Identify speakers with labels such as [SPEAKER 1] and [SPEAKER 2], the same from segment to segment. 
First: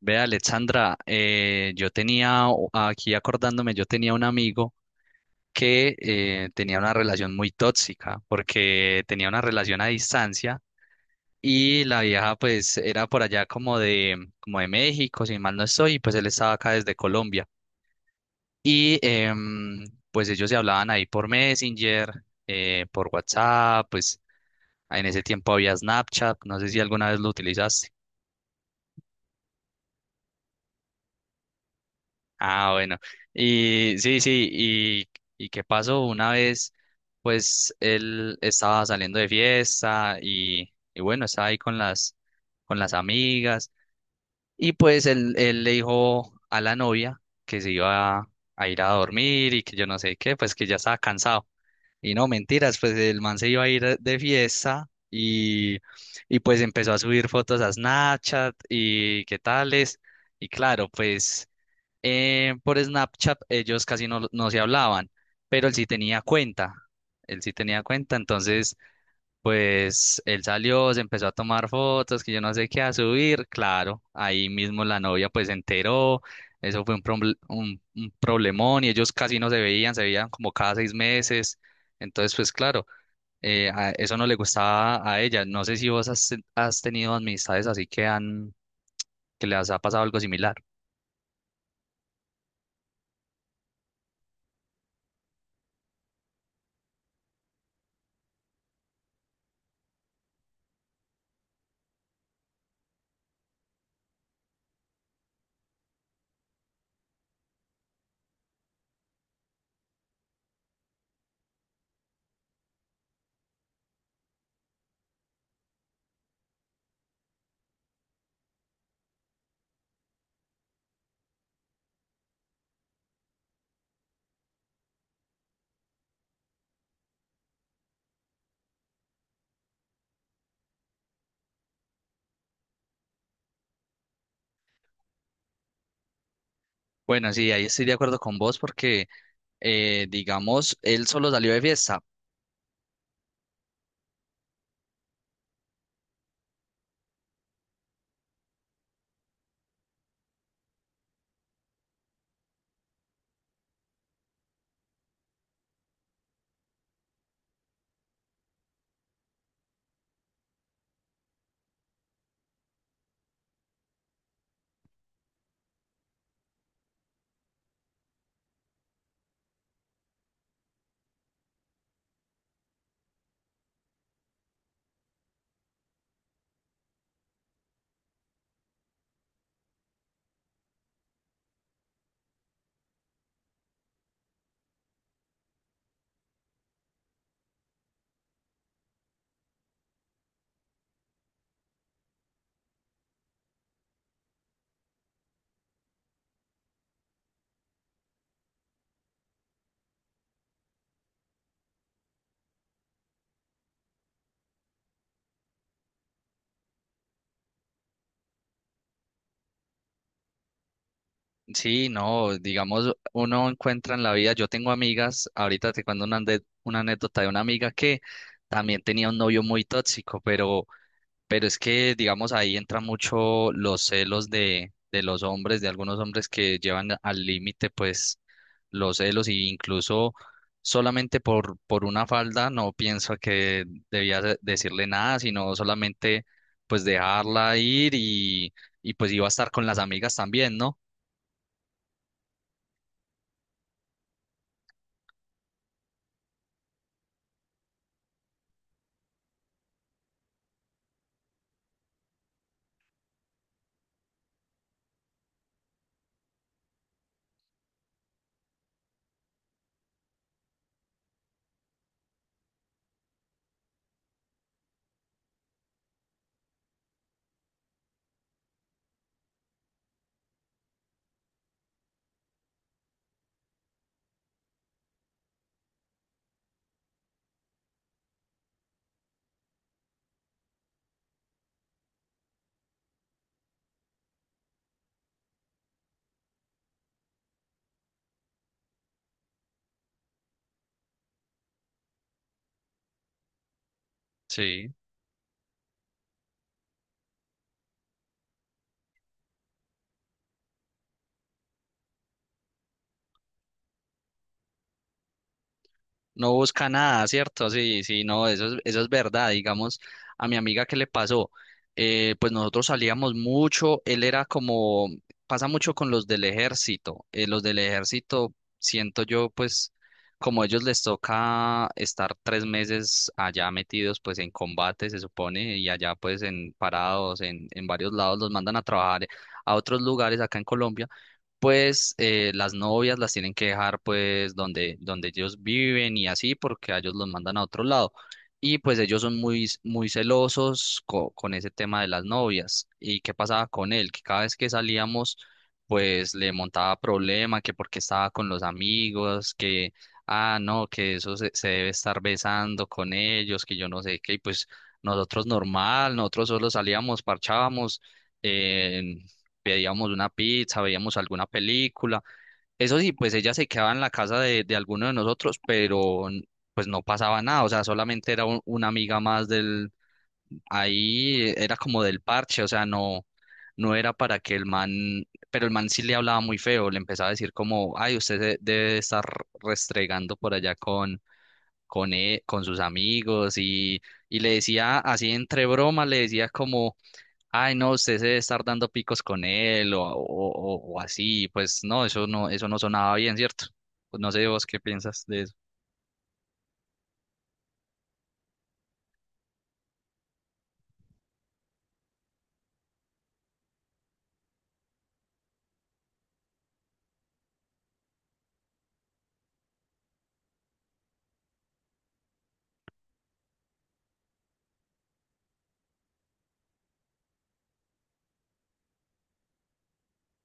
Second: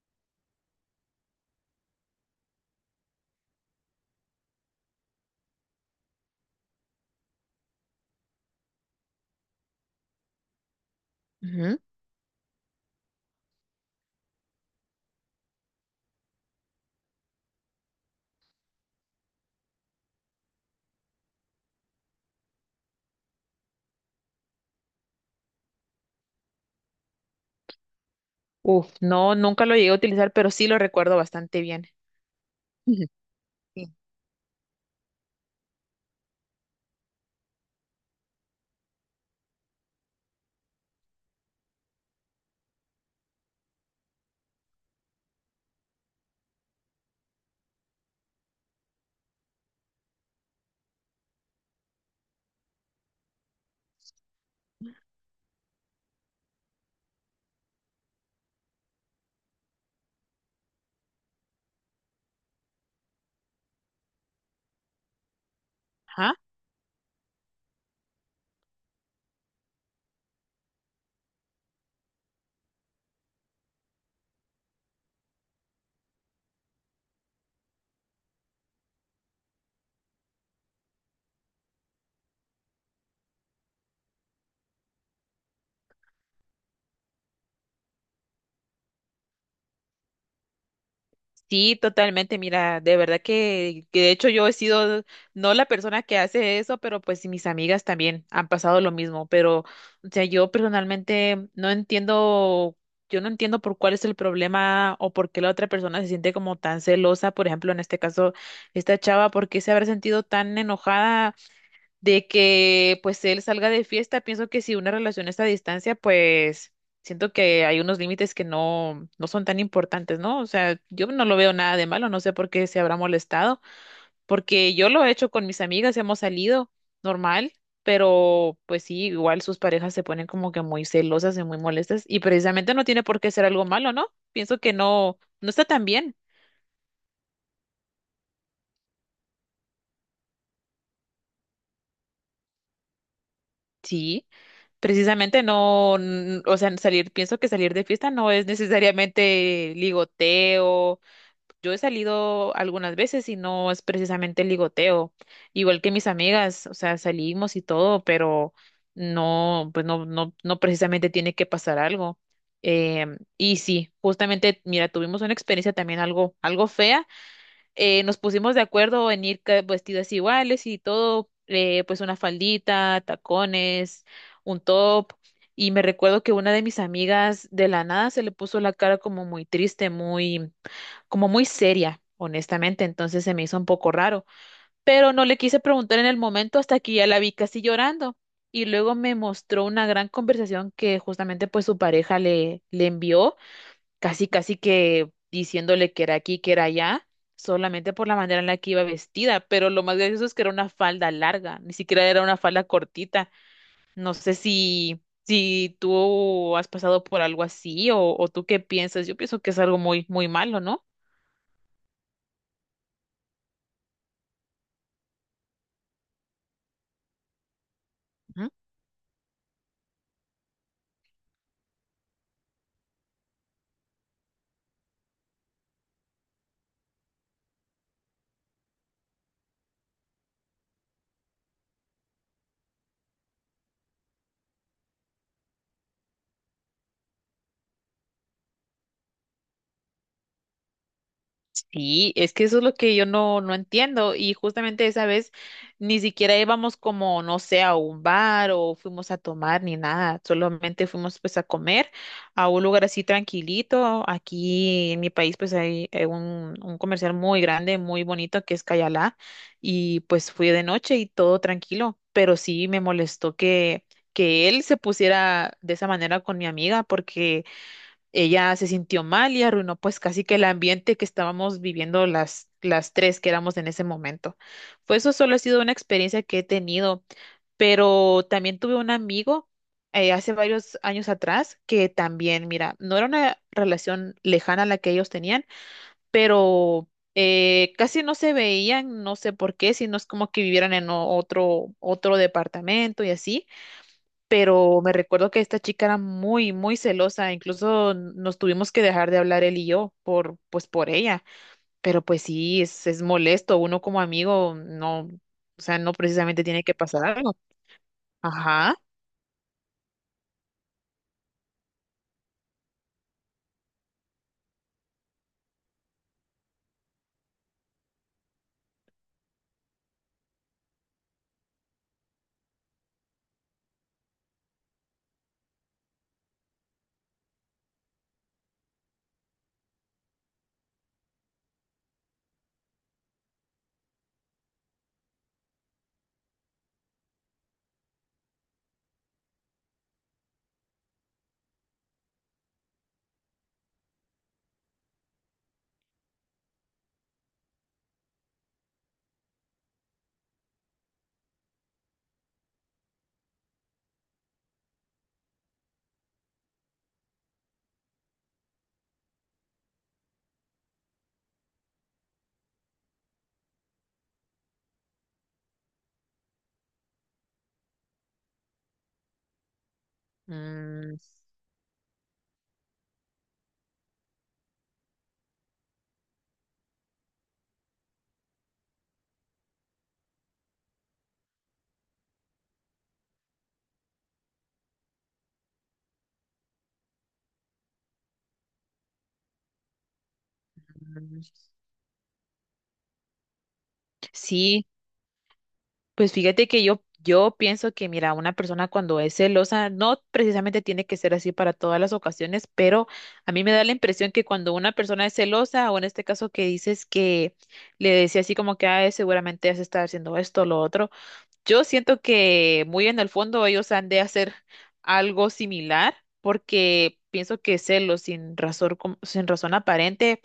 [SPEAKER 1] Ve, Alexandra, yo tenía, aquí acordándome, yo tenía un amigo que tenía una relación muy tóxica porque tenía una relación a distancia
[SPEAKER 2] Ujú.
[SPEAKER 1] y la vieja pues era por allá como de México, si mal no estoy, y pues él estaba acá desde Colombia. Y em, pues ellos se hablaban ahí por Messenger, por WhatsApp. Pues en ese tiempo había Snapchat, no sé si alguna vez lo utilizaste.
[SPEAKER 2] Uf, no, nunca lo llegué a utilizar, pero sí lo recuerdo bastante bien.
[SPEAKER 1] Ah, bueno.
[SPEAKER 2] Ujú. Sí.
[SPEAKER 1] Y sí, sí, y, qué pasó una vez, pues él estaba saliendo de fiesta y bueno, estaba ahí con las amigas y pues él le dijo a la novia que se iba a, ir a dormir y que yo no sé qué, pues que ya estaba cansado. Y no, mentiras, pues el man se iba a ir de fiesta y pues empezó a subir fotos a Snapchat y qué tales. Y claro, pues por Snapchat ellos casi no, no se hablaban, pero él sí tenía
[SPEAKER 2] Ajá.
[SPEAKER 1] cuenta, él sí tenía cuenta, entonces pues él salió, se empezó a tomar fotos, que yo no sé qué, a subir, claro, ahí mismo la novia pues se enteró, eso fue un problemón y ellos casi no se veían, se veían como cada seis meses, entonces pues claro, eso no le gustaba a ella, no sé si vos has tenido amistades así que han, que les ha pasado algo similar.
[SPEAKER 2] Sí, totalmente. Mira, de verdad que, de hecho yo he sido no la persona que hace eso, pero pues sí, mis amigas también han pasado lo mismo. Pero, o sea, yo personalmente no entiendo, yo no entiendo por cuál es el problema o por qué la otra persona se siente como tan celosa. Por ejemplo, en este caso, esta chava, ¿por qué se habrá sentido tan enojada de que pues él salga de fiesta? Pienso que si una relación está a distancia, pues siento que hay unos límites que no son tan importantes, ¿no? O sea, yo no lo veo nada de malo, no sé por qué se habrá molestado, porque yo lo he hecho con mis amigas, hemos salido normal, pero pues sí, igual sus parejas se ponen como que muy celosas y muy molestas y precisamente no tiene por qué ser algo malo, ¿no? Pienso que no, no está tan bien.
[SPEAKER 1] Bueno, sí, ahí estoy de acuerdo con vos porque, digamos, él solo salió de fiesta.
[SPEAKER 2] Sí. Precisamente no, o sea, salir, pienso que salir de fiesta no es necesariamente ligoteo. Yo he salido algunas veces y no es precisamente ligoteo. Igual que mis amigas, o sea, salimos y todo, pero no, pues no, no, no precisamente tiene que pasar algo. Y sí, justamente, mira, tuvimos una experiencia también algo, algo fea, nos pusimos de acuerdo en ir vestidas iguales y todo, pues una faldita, tacones, un top. Y me recuerdo que una de mis amigas de la nada se le puso la cara como muy triste, muy, como muy seria, honestamente. Entonces se me hizo un poco raro. Pero no le quise preguntar en el momento hasta que ya la vi casi llorando. Y luego me mostró una gran conversación que justamente pues su pareja le envió casi, casi que diciéndole que era aquí, que era allá, solamente por la manera en la que iba vestida, pero lo más gracioso es que era una falda larga, ni siquiera era una falda cortita. No sé si, si tú has pasado por algo así o tú qué piensas. Yo pienso que es algo muy, muy malo, ¿no?
[SPEAKER 1] Sí, no, digamos, uno encuentra en la vida, yo tengo amigas, ahorita te cuento una anécdota de una amiga que también tenía un novio muy tóxico. Pero es que, digamos, ahí entra mucho los celos de los hombres, de algunos hombres que llevan al límite, pues, los celos, y incluso solamente por una falda no pienso que debía decirle nada, sino solamente, pues, dejarla ir y pues iba a estar con las amigas también, ¿no?
[SPEAKER 2] Sí, es que eso es lo que yo no, no entiendo. Y justamente esa vez ni siquiera íbamos como, no sé, a un bar o fuimos a tomar ni nada. Solamente fuimos pues a comer a un lugar así tranquilito. Aquí en mi país pues hay un comercial muy grande, muy bonito que es Cayalá. Y pues fui de noche y todo tranquilo. Pero sí me molestó que él se pusiera de esa manera con mi amiga porque ella se sintió mal y arruinó pues casi que el ambiente que estábamos viviendo las tres que éramos en ese momento. Pues eso solo ha sido una experiencia que he tenido, pero también tuve un amigo hace varios años atrás que también, mira, no era una relación lejana la que ellos tenían, pero casi no se veían, no sé por qué, sino es como que vivieran en otro departamento y así,
[SPEAKER 1] Sí,
[SPEAKER 2] pero me recuerdo que esta chica era muy, muy celosa, incluso nos tuvimos que dejar de hablar él y yo por, pues por ella, pero pues sí, es molesto, uno como amigo no, o sea, no
[SPEAKER 1] no
[SPEAKER 2] precisamente tiene
[SPEAKER 1] busca
[SPEAKER 2] que pasar
[SPEAKER 1] nada,
[SPEAKER 2] algo.
[SPEAKER 1] ¿cierto? Sí, sí, no,
[SPEAKER 2] Ajá.
[SPEAKER 1] eso es verdad. Digamos, a mi amiga, ¿qué le pasó? Pues nosotros salíamos mucho, él era como, pasa mucho con los del ejército. Los del ejército, siento yo, pues, como ellos les toca estar tres meses allá metidos, pues, en combate, se supone, y allá, pues, en parados, en varios lados, los mandan a trabajar a otros lugares acá en Colombia. Pues las novias las tienen que dejar pues donde, donde ellos viven y así porque a ellos los mandan a otro lado. Y pues ellos son muy, muy celosos con ese tema de las novias. ¿Y qué pasaba con él? Que cada vez que salíamos pues le montaba problema, que porque estaba con los amigos, que, ah, no, que eso se debe estar besando con ellos, que yo no sé qué, y pues nosotros normal, nosotros solo salíamos, parchábamos, pedíamos una pizza, veíamos alguna película. Eso sí, pues ella se quedaba en la casa de alguno de nosotros, pero pues no pasaba nada, o sea, solamente era una amiga más
[SPEAKER 2] Mm.
[SPEAKER 1] ahí era como del parche, o sea, no, no era para que el man, pero el man sí le hablaba muy feo, le empezaba a decir como, ay, usted debe estar restregando por allá con, con sus amigos, y le decía así entre broma, le decía como, ay, no, usted se debe estar dando picos con él, o
[SPEAKER 2] Mm.
[SPEAKER 1] así. Pues no, eso no, eso no sonaba bien, ¿cierto? Pues no sé vos qué
[SPEAKER 2] Sí.
[SPEAKER 1] piensas de eso.
[SPEAKER 2] Pues fíjate que yo pienso que, mira, una persona cuando es celosa, no precisamente tiene que ser así para todas las ocasiones, pero a mí me da la impresión que cuando una persona es celosa, o en este caso que dices que le decía así como que, ay, seguramente has estado haciendo esto, lo otro. Yo siento que muy en el fondo ellos han de hacer algo similar porque pienso que celos sin razón, sin razón aparente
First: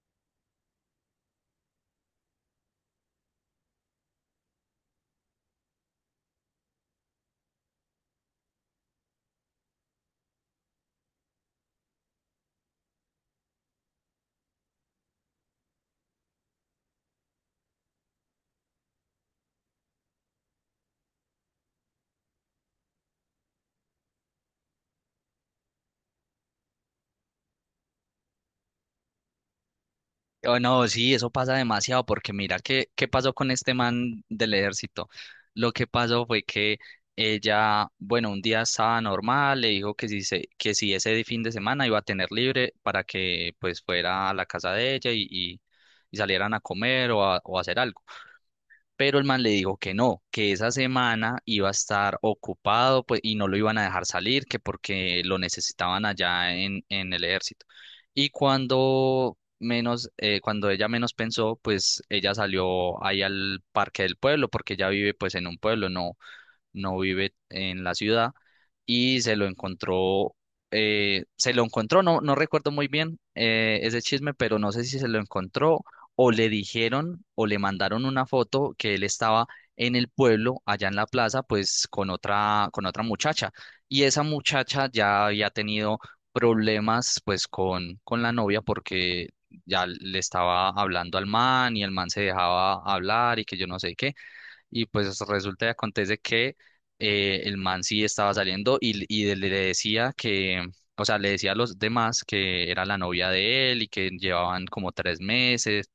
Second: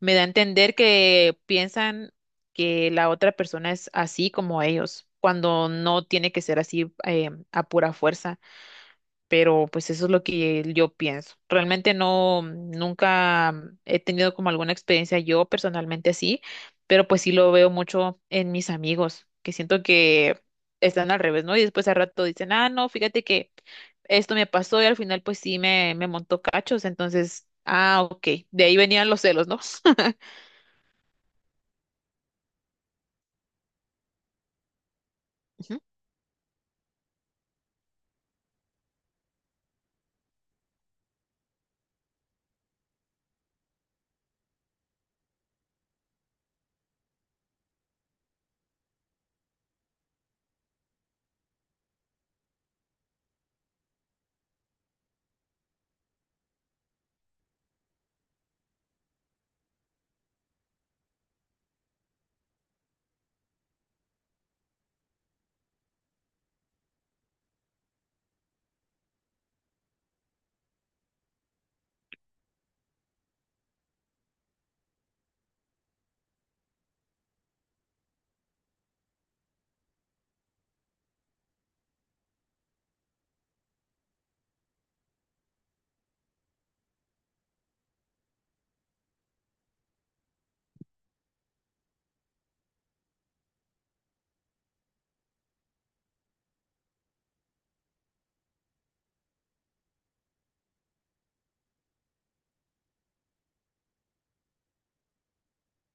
[SPEAKER 2] me da a entender que piensan que la otra persona es así como ellos, cuando no tiene que ser así, a pura fuerza, pero pues eso es lo que yo pienso. Realmente no, nunca he tenido como alguna experiencia yo personalmente así, pero pues sí lo veo mucho en mis amigos, que siento que están al revés, ¿no? Y después al rato dicen, ah, no, fíjate que esto me pasó y al final pues sí me montó cachos, entonces, ah, ok, de ahí venían los celos, ¿no?
[SPEAKER 1] Oh, no, sí, eso pasa demasiado porque mira, ¿qué, qué pasó con este man del ejército? Lo
[SPEAKER 2] Ujú.
[SPEAKER 1] que pasó fue que ella, bueno, un día estaba normal, le dijo que si, se, que si ese fin de semana iba a tener libre para que pues fuera a la casa de ella y salieran a comer o a hacer algo. Pero el man le dijo que no, que esa semana iba a estar ocupado pues, y no lo iban a dejar salir, que porque lo necesitaban allá en el ejército. Y cuando menos, cuando ella menos pensó, pues ella salió ahí al parque del pueblo, porque ella vive pues en un pueblo, no, no vive en la ciudad, y se lo encontró. Se lo encontró, no, no recuerdo muy bien ese chisme, pero no sé si se lo encontró o le dijeron o le mandaron una foto que él estaba en el pueblo, allá en la plaza, pues con otra muchacha. Y esa muchacha ya había tenido problemas pues con la novia porque ya le estaba hablando al man y el man se dejaba hablar y que yo no sé qué. Y pues resulta y acontece que el man sí estaba saliendo y le decía que, o sea, le decía a los demás que era la novia de él y que llevaban como tres meses.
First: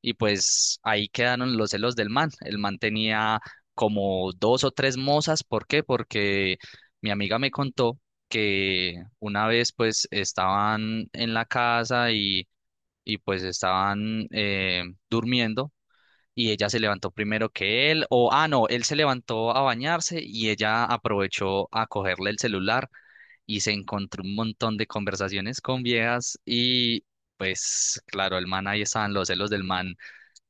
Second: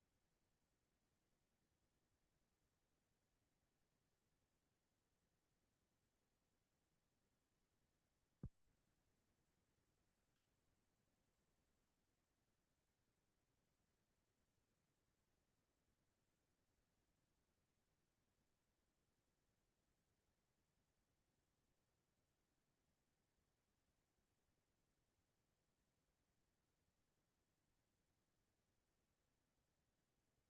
[SPEAKER 1] Y pues ahí quedaron los celos del man. El man tenía como dos o tres mozas. ¿Por qué? Porque mi amiga me contó que una vez pues estaban en la casa y pues estaban durmiendo y ella se levantó primero que él, o ah, no, él se levantó a bañarse y ella aprovechó a cogerle el celular y se encontró un montón de conversaciones con viejas, y pues claro, el man, ahí estaban los celos del man,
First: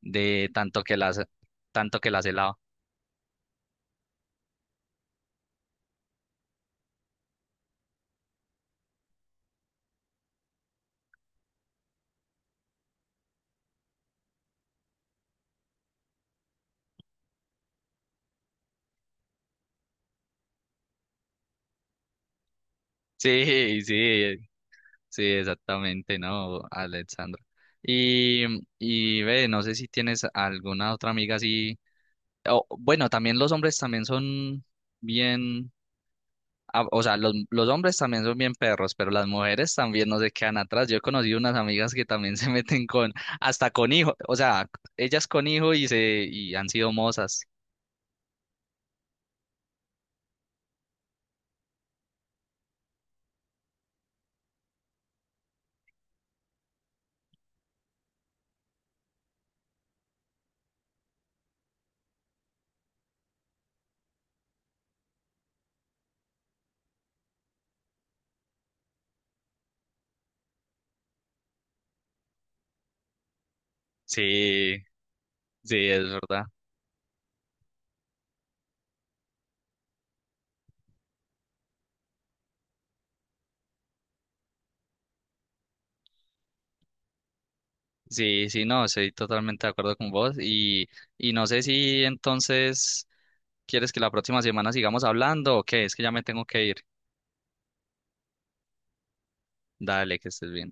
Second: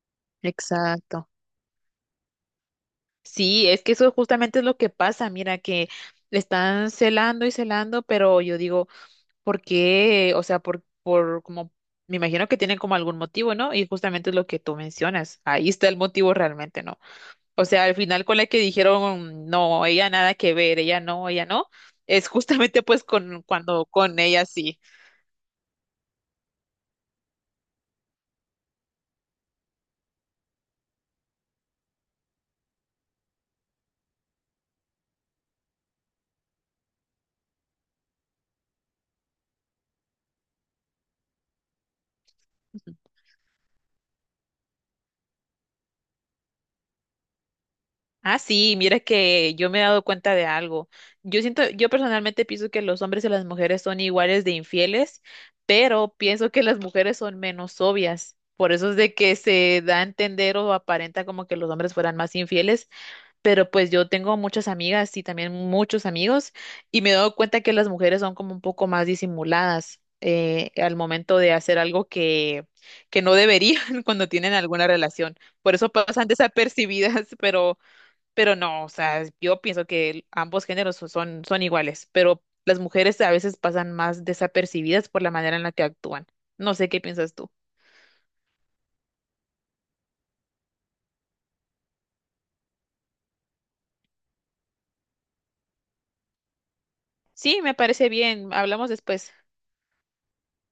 [SPEAKER 1] de
[SPEAKER 2] Exacto.
[SPEAKER 1] tanto que las helaba.
[SPEAKER 2] Sí, es que eso justamente es lo que pasa, mira, que le están celando y celando, pero yo digo... ¿Por qué? O sea, por como, me imagino que tienen como algún motivo, ¿no? Y justamente es lo que tú mencionas. Ahí está el motivo realmente, ¿no? O sea, al final con la que dijeron, no, ella nada que ver, ella no, es justamente pues con
[SPEAKER 1] Sí,
[SPEAKER 2] cuando con
[SPEAKER 1] sí,
[SPEAKER 2] ella sí.
[SPEAKER 1] sí, exactamente, ¿no, Alexandra? Y, y ve, no sé si tienes alguna otra amiga así. O, bueno, también los hombres también son bien, o sea, los hombres también son bien perros, pero las mujeres también no se quedan atrás. Yo he conocido unas amigas que también se meten con, hasta con hijo, o sea, ellas con hijo y han sido mozas.
[SPEAKER 2] Ah, sí, mira que yo me he dado cuenta de algo. Yo siento, yo personalmente pienso que los hombres y las mujeres son iguales de infieles, pero pienso que las mujeres son menos obvias. Por eso es de que se da a entender o aparenta como que los hombres fueran más infieles, pero pues yo tengo muchas amigas y también muchos amigos y me he dado cuenta que las mujeres son como un poco más disimuladas, al momento de hacer algo que no deberían cuando tienen
[SPEAKER 1] Sí,
[SPEAKER 2] alguna relación. Por
[SPEAKER 1] sí,
[SPEAKER 2] eso
[SPEAKER 1] es
[SPEAKER 2] pasan
[SPEAKER 1] verdad.
[SPEAKER 2] desapercibidas, pero no, o sea, yo pienso que ambos géneros son, son iguales, pero las mujeres a veces pasan más desapercibidas por la manera en la que actúan. No sé qué piensas tú.
[SPEAKER 1] Sí, sí, no, estoy totalmente de acuerdo con vos y no sé si entonces quieres que la próxima semana sigamos hablando o qué, es que ya me tengo que ir.
[SPEAKER 2] Sí, me parece bien. Hablamos después.
[SPEAKER 1] Dale, que estés bien.